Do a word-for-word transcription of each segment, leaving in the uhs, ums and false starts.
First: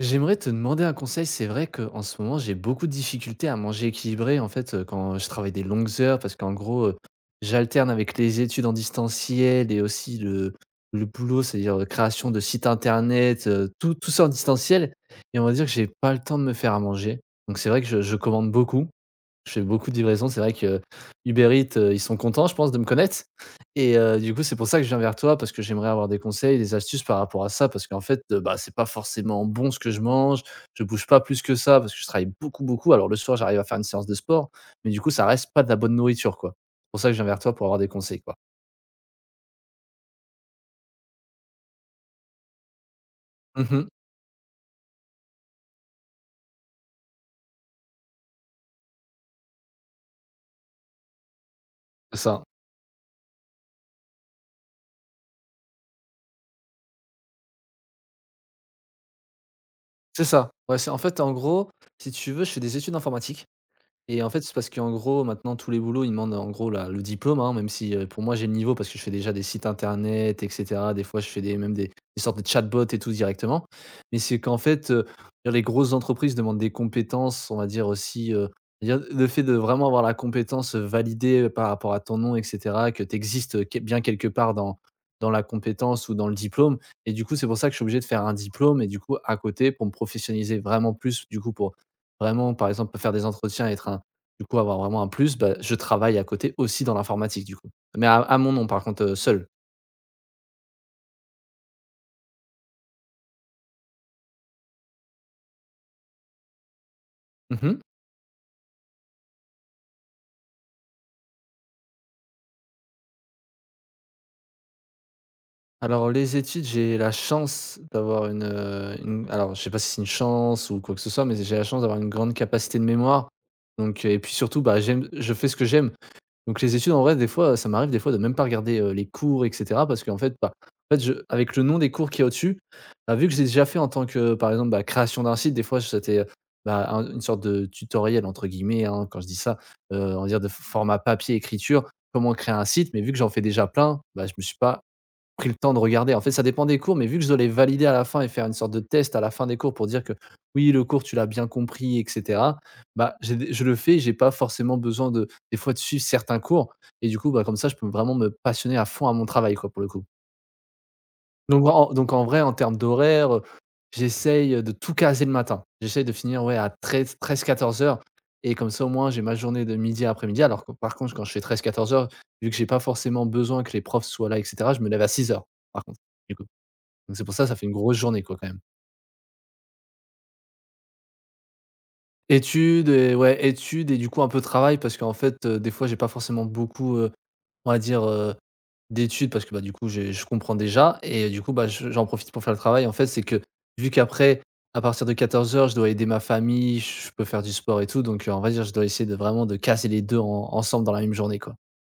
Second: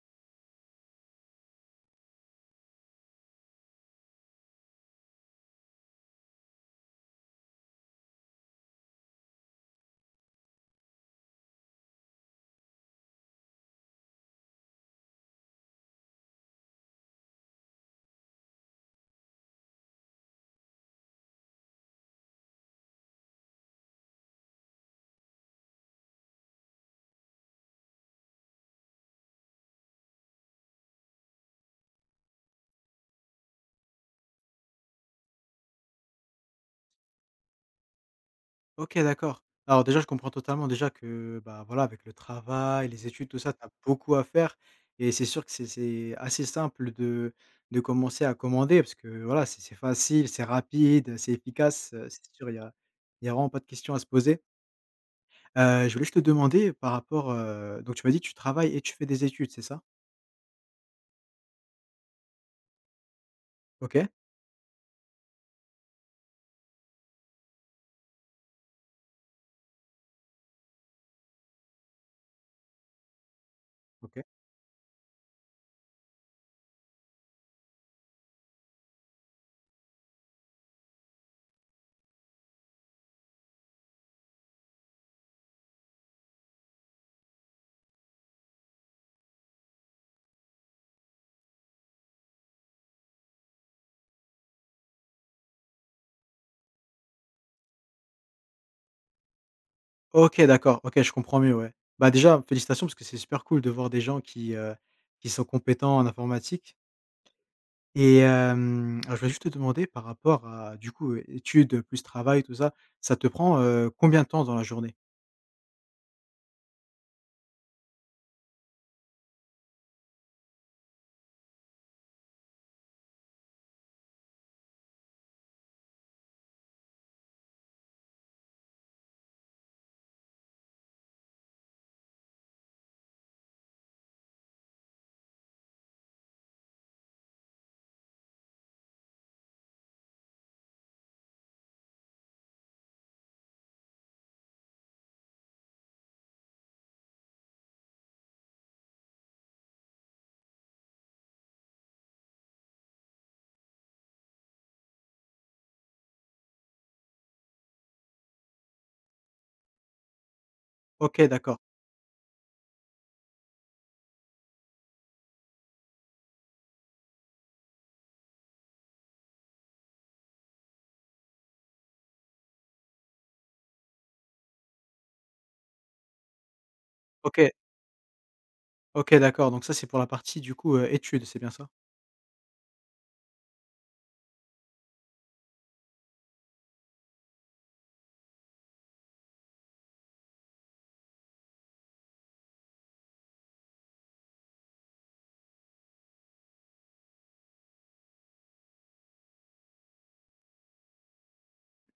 J'aimerais te demander un conseil. C'est vrai qu'en ce moment, j'ai beaucoup de difficultés à manger équilibré. En fait, heu, quand je travaille des longues heures, parce qu'en gros, heu, j'alterne avec les études en distanciel et aussi le le boulot, c'est-à-dire, heu, création de sites internet, heu, tout tout ça en distanciel et on va dire que j'ai pas le temps de me faire à manger. Donc c'est vrai que je je commande beaucoup, je fais beaucoup de livraisons. C'est vrai que Uber Eats, heu, ils sont contents, je pense, de me connaître et heu, du coup, c'est pour ça que je viens vers toi parce que j'aimerais avoir des conseils, des astuces par rapport à ça parce qu'en fait, heu, bah, c'est pas forcément bon ce que je mange. Je bouge pas plus que ça parce que je travaille beaucoup, beaucoup. Alors le soir, j'arrive à faire une séance de sport, mais du coup, ça reste pas de la bonne nourriture, quoi. C'est pour ça que je viens vers toi pour avoir des conseils, quoi. OK, d'accord. Alors déjà, je comprends totalement déjà que, bah, voilà, avec le travail, les études, tout ça, tu as Mmh. beaucoup à faire et c'est sûr que c'est c'est assez simple de de commencer à commander parce que, voilà, c'est c'est facile, c'est rapide, c'est efficace, heu, C'est c'est ça. sûr, il y a il y a vraiment pas de question à se poser. Heu, je voulais juste te demander par rapport, heu, donc tu m'as dit que tu travailles et tu fais des études, c'est ça? C'est ça, ouais. C'est en fait, en gros, si tu veux, je fais des études informatiques. OK. Et en fait, c'est parce qu'en gros, maintenant, tous les boulots, ils demandent, en gros, la le diplôme, hein, même si, heu, pour moi, j'ai le niveau parce que je fais déjà des sites internet et cetera. Des fois, je fais des même des des sortes de chatbots et tout directement. Mais OK. c'est qu'en fait, heu, les grosses entreprises demandent des compétences, on va dire aussi, heu, dire le fait de vraiment avoir la compétence, validée par rapport à ton nom et cetera, que tu existes, bien quelque part dans dans la compétence ou dans le diplôme. Et du coup, c'est pour ça que je suis obligé de faire un diplôme et du coup, à côté, pour me professionnaliser vraiment plus, du coup, pour vraiment, par exemple, faire des entretiens, être un du coup, avoir vraiment un plus, bah, je travaille à côté aussi dans l'informatique du coup. Mais à à mon nom par contre, heu, seul. OK, d'accord. OK, je comprends mieux, ouais. Bah, déjà, félicitations parce que c'est super cool de voir des gens qui, heu, qui sont compétents en informatique. Mmh. Et hem, alors je voulais juste te demander par rapport à du coup, heu, études plus travail tout ça, ça te prend, heu, combien de temps dans la journée? Alors les études, j'ai la chance d'avoir une, heu, une alors je sais pas si c'est une chance ou quoi que ce soit, mais j'ai la chance d'avoir une grande capacité de mémoire. Donc, heu et puis surtout, bah, j'aime je fais ce que j'aime. Donc les études en vrai des fois, ça m'arrive des fois de même pas regarder, heu, les cours et cetera parce qu'en fait, bah, en fait je, avec le nom des cours qui est au-dessus, bah, vu que j'ai déjà fait en tant que, par exemple, bah, création d'un site, des fois c'était, bah, un une sorte de «tutoriel» entre guillemets, hein, quand je dis ça, heu, on va dire de format papier écriture, comment créer un site, mais vu que j'en fais déjà plein, bah, je me suis pas pris le temps de regarder. En fait, ça dépend des cours, mais vu que je dois les valider à la fin et faire une sorte de test à la fin des cours pour dire que oui, le cours, tu l'as bien compris, et cetera, bah, j'ai des je le fais, j'ai pas forcément besoin de, des fois, de suivre certains cours et du coup, bah, comme ça, je peux vraiment me passionner à fond à mon travail, quoi, pour le coup. OK, d'accord. Donc en donc en vrai, en termes d'horaire, heu, j'essaye, euh, de tout caser le matin. J'essaye de finir, ouais, à treize, treize, quatorze heures, et comme ça, au moins, j'ai ma journée de midi à après-midi. Alors que par contre, quand je fais treize, quatorze heures, vu que j'ai pas forcément besoin que les profs soient là et cetera, je me lève à six heures par contre. Donc c'est pour ça, OK, ça fait une grosse journée quoi, quand même. OK, d'accord, donc ça c'est pour la partie du coup, heu, études, c'est bien ça? Études et, ouais, études et du coup un peu travail parce qu'en fait, heu, des fois j'ai pas forcément beaucoup, heu, on va dire, heu, d'études parce que, bah, du coup j'ai je comprends déjà et euh, du coup, bah, je j'en profite pour faire le travail. En fait, c'est que vu qu'après, à partir de quatorze heures je dois aider ma famille, je peux faire du sport et tout, donc, heu, on va dire je dois essayer de vraiment de casser les deux en ensemble dans la même journée, quoi.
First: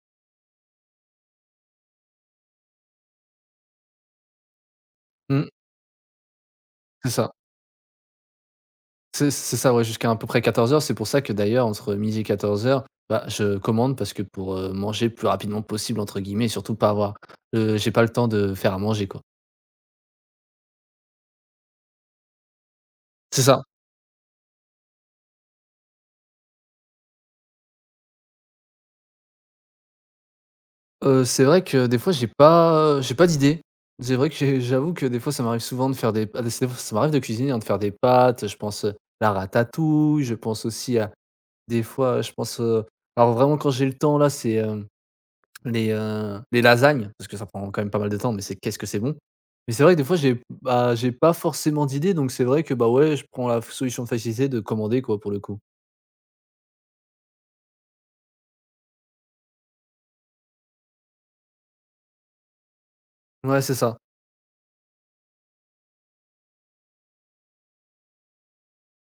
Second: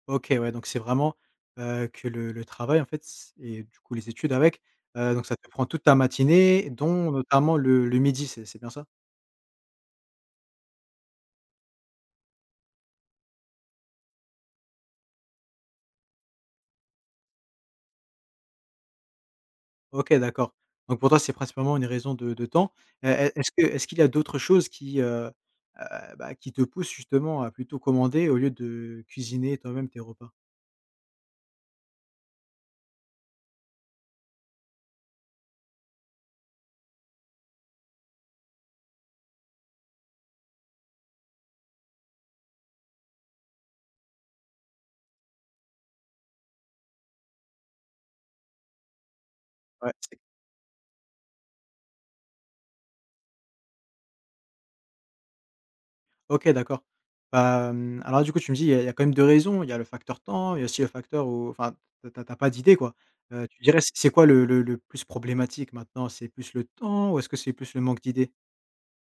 OK, ouais, donc c'est vraiment, heu, que le le travail en fait c et du coup les études avec, heu, donc ça te Mmh, prend toute ta matinée c'est dont ça. notamment le le midi, c'est c'est bien ça? C'est c'est ça, ouais, jusqu'à à peu près quatorze heures. C'est pour ça que d'ailleurs, entre midi et quatorze heures, bah, je commande parce que pour, heu, manger «plus rapidement possible» entre guillemets et surtout pas avoir, heu, j'ai pas le temps de faire à manger, quoi. OK, d'accord. Donc pour toi, c'est principalement une raison de de temps. Heu, est C'est est-ce ça. que est-ce qu'il y a d'autres choses qui, heu heu, bah, qui te poussent justement à plutôt commander au lieu de cuisiner toi-même tes repas? Heu, c'est vrai que des fois j'ai pas, j'ai pas d'idée. C'est vrai que j'ai j'avoue que des fois ça m'arrive souvent de faire des p des fois ça m'arrive de cuisiner, hein, de faire des pâtes, je pense, heu, la ratatouille, je pense aussi à des fois, je pense, heu alors vraiment quand j'ai le temps là, c'est, hem les, heu, les lasagnes, parce que ça prend quand même pas mal de temps, mais c'est qu'est-ce que c'est bon! Mais c'est Ouais, vrai que des fois c'est j'ai bah, j'ai pas forcément d'idée donc c'est vrai que, bah, ouais, je prends la solution de facilité de commander, quoi, pour le coup. OK, d'accord. Bah, mmh, alors du coup, tu me dis, il y a il y a quand même deux raisons. Il y a le facteur temps, il y a aussi le facteur où enfin, t'as as tu pas d'idée, quoi. Heu, Ouais, tu c'est dirais, c'est ça. c'est quoi le le le plus problématique maintenant? C'est plus le temps ou est-ce que c'est plus le manque d'idées?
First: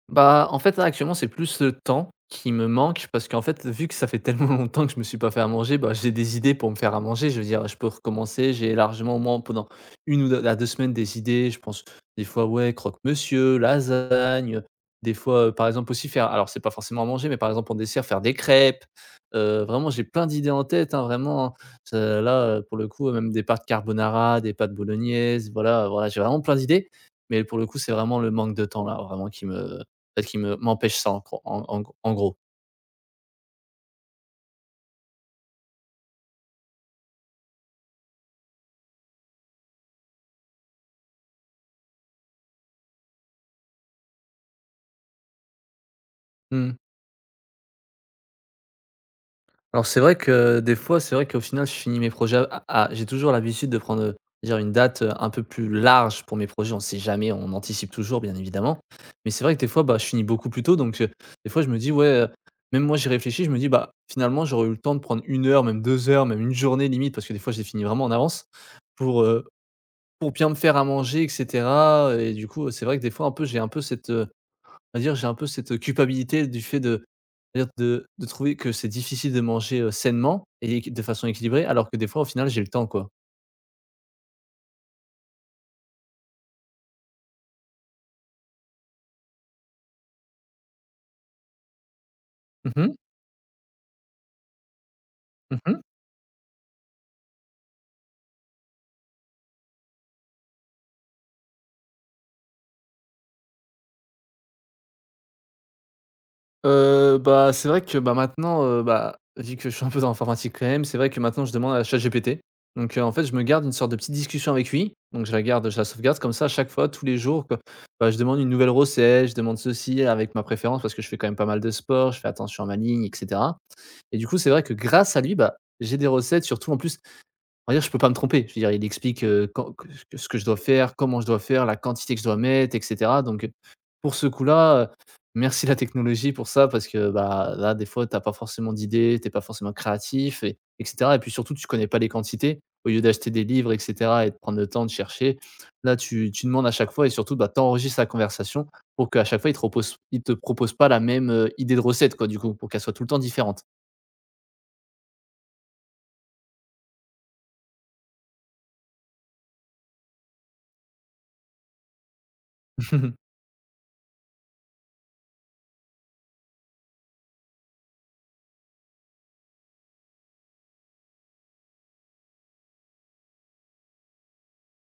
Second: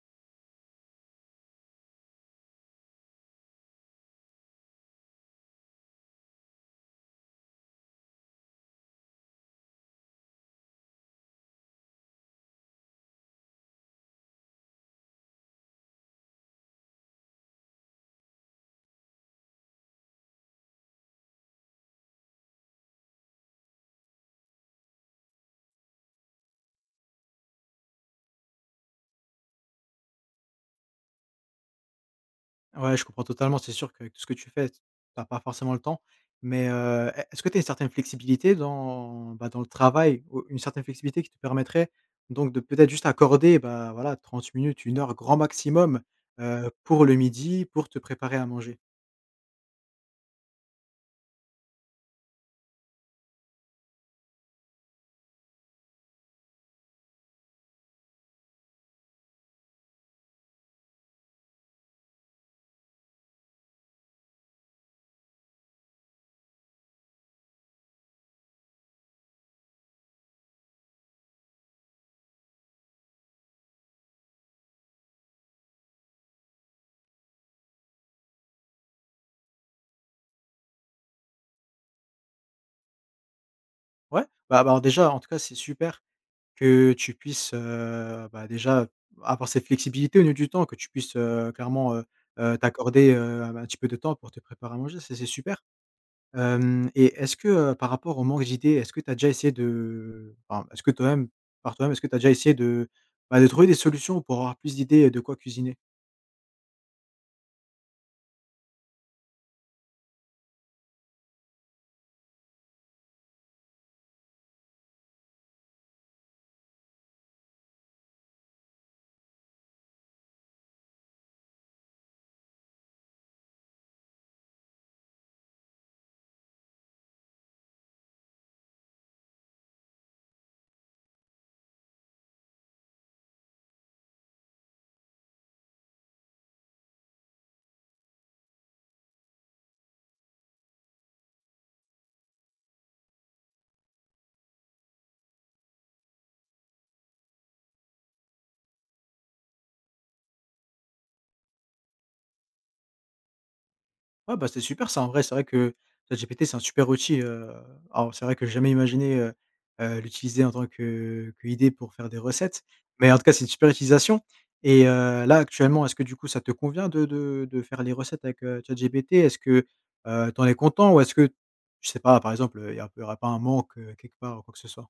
Bah, en fait, là, actuellement, c'est plus le temps qui me manque parce qu'en fait, vu que ça fait tellement longtemps que je me suis pas fait à manger, bah, j'ai des idées pour me faire à manger. Je veux dire, je peux recommencer. J'ai largement, au moins, pendant une ou deux, à deux semaines, des idées. Je pense des fois, ouais, croque-monsieur, lasagne. Des fois, euh, par exemple, aussi faire. Alors, c'est pas forcément à manger, mais par exemple, en dessert, faire des crêpes. Euh, vraiment, j'ai plein d'idées en tête, hein, vraiment, hein. Ça, là, euh, pour le coup, euh, même des pâtes carbonara, des pâtes bolognaises. Voilà, voilà j'ai vraiment plein d'idées. Mais pour le coup, c'est vraiment le manque de temps là, vraiment qui me, peut-être qui me m'empêche ça en gros en en en gros. Ouais, je comprends totalement. C'est sûr qu'avec tout ce que tu fais, tu as pas forcément le temps. Mais, heu, est est-ce que tu as une certaine flexibilité dans, bah, dans le travail? Ou une certaine flexibilité qui te permettrait donc de peut-être juste accorder, bah, voilà trente minutes, une heure grand maximum, heu, Mmh. pour le midi, pour te préparer à manger? Alors c'est vrai que des fois, c'est vrai qu'au final, je finis mes projets à à j'ai toujours l'habitude de prendre, heu, dire une date, heu, un peu plus large pour mes projets. On ne sait jamais, on anticipe toujours bien évidemment. Mais c'est vrai que des fois, bah, je finis beaucoup plus tôt, donc, heu, des fois je me dis: «Ouais», heu, même moi j'y réfléchis, je me dis: «Bah, finalement j'aurais eu le temps de prendre une heure, même deux heures, même une journée limite», parce que des fois je les finis vraiment en avance pour, heu, pour bien me faire à manger et cetera, et du coup, c'est vrai que des fois un peu j'ai un peu cette, heu on va dire, j'ai un peu cette culpabilité du fait de, on va dire, de de trouver que c'est difficile de manger, heu, sainement et équi de façon équilibrée, alors que des fois, au final, j'ai le temps, quoi. Ouais, bah, bah, alors déjà, en tout cas, c'est super que tu puisses, heu, bah, déjà avoir cette flexibilité au niveau du temps, que tu puisses, heu, clairement, heu heu, Mmh mh. t'accorder, heu, un petit peu de temps pour te préparer à manger, ça c'est super. Mmh. Hem et est-ce que, heu, par rapport au manque d'idées, est-ce que tu as déjà essayé de enfin, est-ce que toi-même, par toi-même, est-ce que tu as déjà essayé de, bah, de trouver des solutions pour avoir plus d'idées de quoi cuisiner? Bah, c'est vrai que, bah, maintenant, heu, bah, vu que je suis un peu dans l'informatique quand même, c'est vrai que maintenant je demande à ChatGPT. Donc, heu, en fait, je me garde une sorte de petite discussion avec lui. Donc je la garde, je la sauvegarde comme ça à chaque fois, tous les jours, quoi, bah, je demande une nouvelle recette, je demande ceci avec ma préférence parce que je fais quand même pas mal de sport, je fais attention à ma ligne et cetera. Et du coup, c'est vrai que grâce à lui, bah, j'ai des recettes surtout en plus, on va dire, je peux pas me tromper. Je veux dire, il explique, heu, quand que que ce que je dois faire, comment je dois faire, la quantité que je dois mettre et cetera. Donc, pour ce coup-là, heu, merci la technologie pour ça parce que, bah, là, des fois, t'as pas forcément d'idées, t'es pas forcément créatif et et et puis surtout, tu connais pas les quantités. Au lieu d'acheter des livres et cetera et de prendre le temps de chercher, là, tu tu demandes à chaque fois et surtout, bah, tu enregistres la conversation pour qu'à chaque fois, il te repose il te propose pas la même, heu, idée de recette, quoi, du coup, pour qu'elle soit tout le temps différente. Ouais, bah, c'est super ça en vrai. C'est vrai que ChatGPT, c'est un super outil, heu, alors c'est vrai que j'ai jamais imaginé, heu heu, l'utiliser en tant que que idée pour faire des recettes, mais en tout cas, c'est une super utilisation et heu, là, actuellement, est-ce que du coup, ça te convient de de de faire les recettes avec, heu, ChatGPT? Est-ce que, heu, tu en es content ou est-ce que, je sais pas, par exemple, il y a il y aura pas un manque, heu, quelque part ou quoi que ce soit?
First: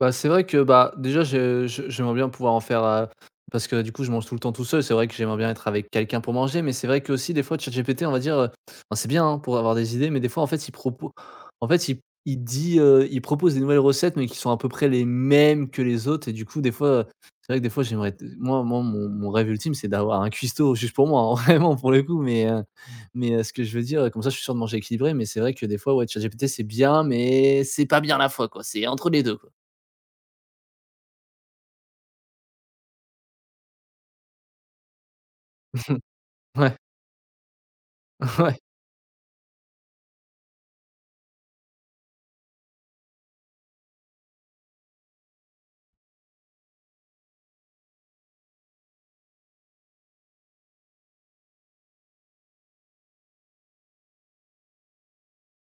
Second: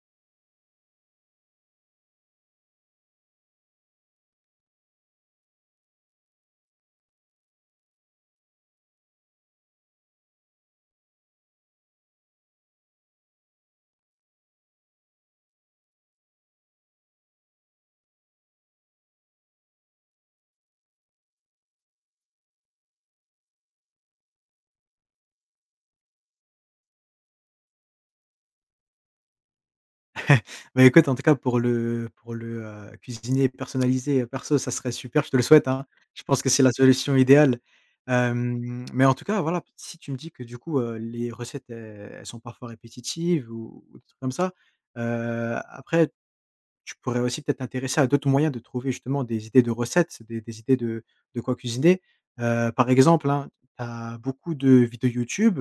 Bah, c'est vrai que, bah, déjà, je je j'aimerais bien pouvoir en faire, heu, parce que, du coup, je mange tout le temps tout seul. C'est vrai que j'aimerais bien être avec quelqu'un pour manger, mais c'est vrai que aussi des fois, ChatGPT, on va dire, heu, ben, c'est bien, hein, pour avoir des idées, mais des fois, en fait, il propo en fait, il il dit, heu, il propose des nouvelles recettes, mais qui sont à peu près les mêmes que les autres et du coup, des fois, heu, c'est vrai que, des fois, j'aimerais moi moi, mon mon rêve ultime, c'est d'avoir un cuistot juste pour moi, hein, vraiment, pour le coup, mais heu, mais heu, ce que je veux dire, comme ça, je suis sûr de manger équilibré, mais c'est vrai que, des fois, ouais, ChatGPT, c'est bien, mais c'est pas bien à la fois, quoi. C'est entre les deux, quoi. Bah, écoute, en tout cas, pour le pour le, heu, cuisiner personnalisé, heu, perso, ça serait super, je te le souhaite, hein. Je pense que c'est la Ouais, solution idéale. ouais, Hem, mais en tout cas, voilà, si tu me dis que du coup, heu, les recettes, heu, elles sont parfois répétitives ou ou des trucs comme ça, heu, après tu pourrais aussi peut-être t'intéresser à d'autres moyens de trouver justement des idées de recettes, des des idées de de quoi cuisiner. Heu, par exemple, hein, tu as beaucoup de vidéos YouTube.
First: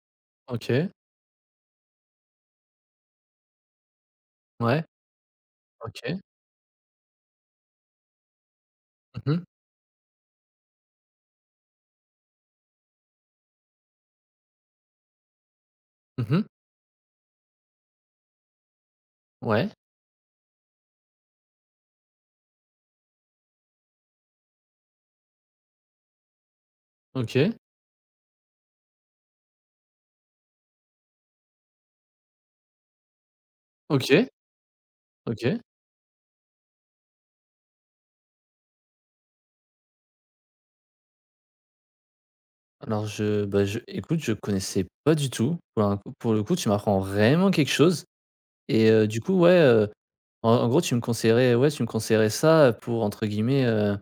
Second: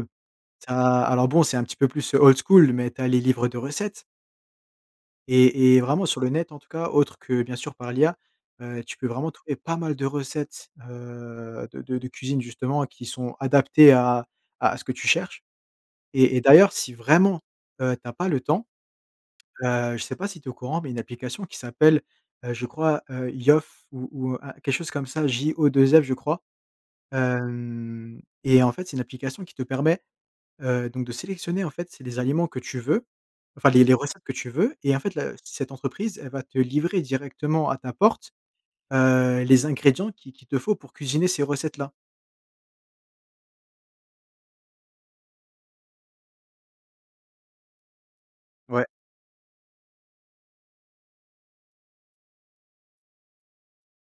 Tu OK, alors bon, c'est un petit peu plus old school, mais tu as les livres de recettes. ouais, Et et vraiment OK. sur le net en tout cas, autre que bien sûr par l'I A, heu, tu peux Mmh vraiment mh. trouver pas mal de recettes, heu, de de de cuisine justement qui sont adaptées à à ce que tu cherches et et Mmh. d'ailleurs si vraiment, heu, tu pas le temps, Ouais, heu, je sais pas si tu es au courant, mais une application qui s'appelle, heu, je crois, heu, Yoff ou ou un quelque chose comme ça, J-O-2-F je crois, OK, hem et en fait, c'est une application qui te permet. Heu, donc de sélectionner en fait, c'est les aliments que tu veux, enfin les les recettes OK, que tu veux et en fait la OK. cette entreprise, elle va te livrer directement à ta porte, heu, les ingrédients qui qu'il te faut pour cuisiner ces recettes-là. Alors je, bah, je écoute, je connaissais pas du tout. Pour un pour le coup, tu m'apprends vraiment quelque chose Ouais, et heu, du coup, ouais, heu, en en gros, tu me conseillerais ouais, tu me conseillerais ça pour entre guillemets, heu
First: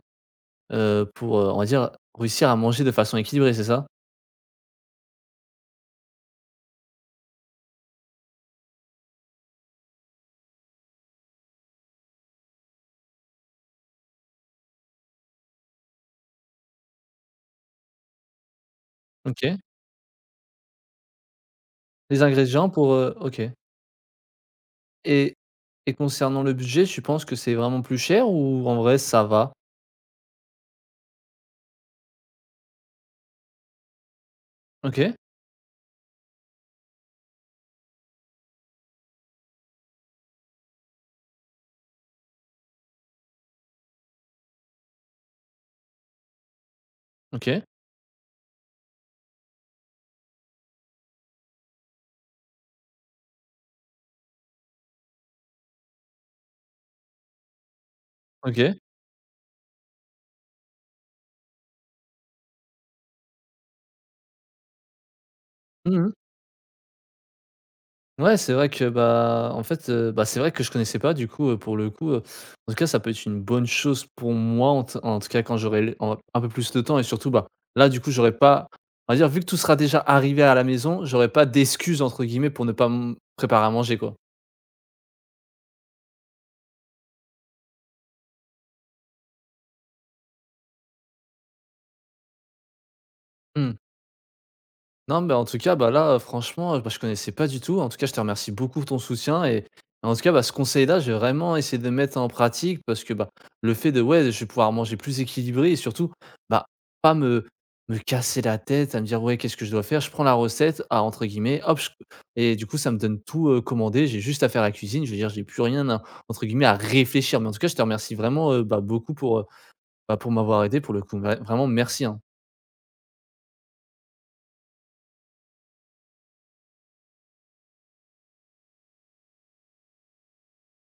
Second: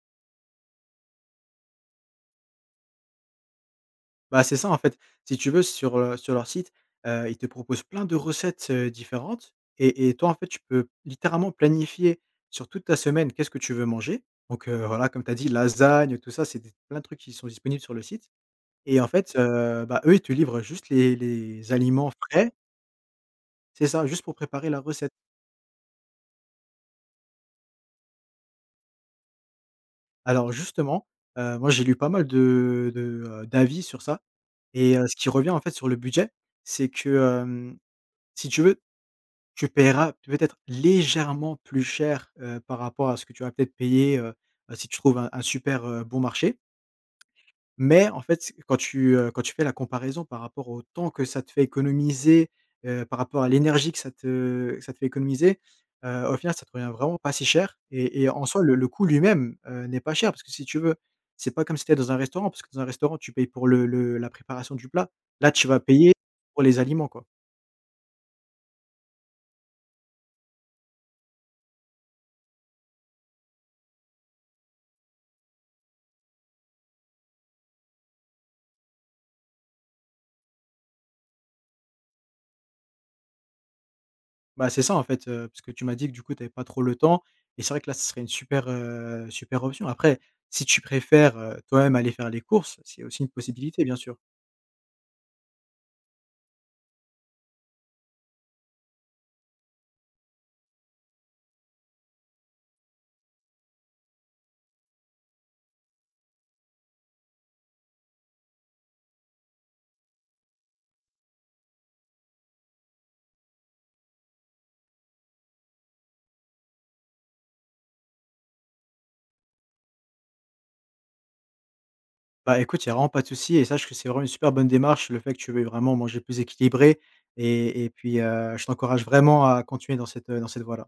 heu, pour, heu, on va dire, réussir à manger de façon équilibrée, c'est ça? bah, c'est ça en fait. Si tu veux sur, heu, sur leur site, heu, ils te proposent plein de recettes, heu, différentes et et toi en fait, tu peux littéralement planifier sur toute ta semaine qu'est-ce que tu veux manger. Donc, heu, voilà comme tu as dit lasagne, tout ça, c'est des plein de trucs qui sont disponibles sur le site et en fait, OK. heu, bah, eux, ils te livrent juste les les aliments Les frais. ingrédients pour, heu OK. C'est ça, juste pour préparer la recette. Et et concernant le budget, tu penses que c'est vraiment plus cher ou en vrai ça va? Alors justement, heu, moi j'ai lu pas mal de de, heu, d'avis sur ça et heu, OK, ce qui revient en fait sur le budget, c'est que, hem, si tu veux, tu paieras peut-être légèrement plus cher, heu, par rapport à ce que tu vas peut-être payer, heu, si tu trouves un un super, heu, bon marché. OK, Mais en fait, c'est quand tu, heu, quand tu fais la comparaison par rapport au temps que ça te fait économiser, heu, par rapport à l'énergie que ça te que ça te fait économiser, heu, au final, ça te revient vraiment pas si cher et et en soi, le OK. le coût lui-même, heu, n'est pas cher parce que si tu veux, c'est pas comme si tu étais dans un restaurant parce que dans un restaurant, tu payes pour le le la préparation du plat. Là, tu vas Mmh. payer pour les aliments, quoi. Ouais, c'est vrai que, bah, en fait, heu, bah, c'est vrai que je connaissais pas du coup, heu, pour le coup, heu, en tout cas, ça peut être une bonne chose pour moi en t en tout cas quand j'aurai l en un peu plus de temps et surtout, bah, là, du coup, j'aurais pas, on va dire, vu que tout sera déjà arrivé à la maison, j'aurais pas «d'excuses» entre guillemets pour ne pas m préparer à manger, quoi. Bah, c'est ça, en fait, heu, parce que tu m'as dit que du coup, tu avais pas trop le temps et c'est vrai que là, ce serait une super, heu, super option. Après, si tu préfères, heu, toi-même aller faire les courses, c'est aussi une Mmh. possibilité, bien sûr. Non, mais en tout cas, bah, là, heu, franchement, heu, bah, je connaissais pas du tout. En tout cas, je te remercie beaucoup pour ton soutien et en tout cas, bah, ce conseil-là, j'ai vraiment essayé de le mettre en pratique parce que, bah, le fait de ouais, je vais pouvoir manger plus équilibré et surtout, bah, pas me, me casser la tête à me dire: «Ouais, qu'est-ce que je dois faire?». Je prends la recette à entre guillemets, hop, j et du coup, ça me donne tout, heu, commandé. J'ai juste à faire la cuisine. Je veux dire, j'ai plus rien à entre guillemets «à réfléchir». Mais en tout cas, je te remercie vraiment, heu, bah, beaucoup pour, heu, bah, pour m'avoir aidé pour le coup. Vrai vraiment merci, hein. Bah, écoute, il y a vraiment pas de souci et sache que c'est vraiment une super bonne démarche, le fait que tu veuilles vraiment manger plus équilibré et et puis, heu, je t'encourage vraiment à continuer dans cette, dans cette voie-là.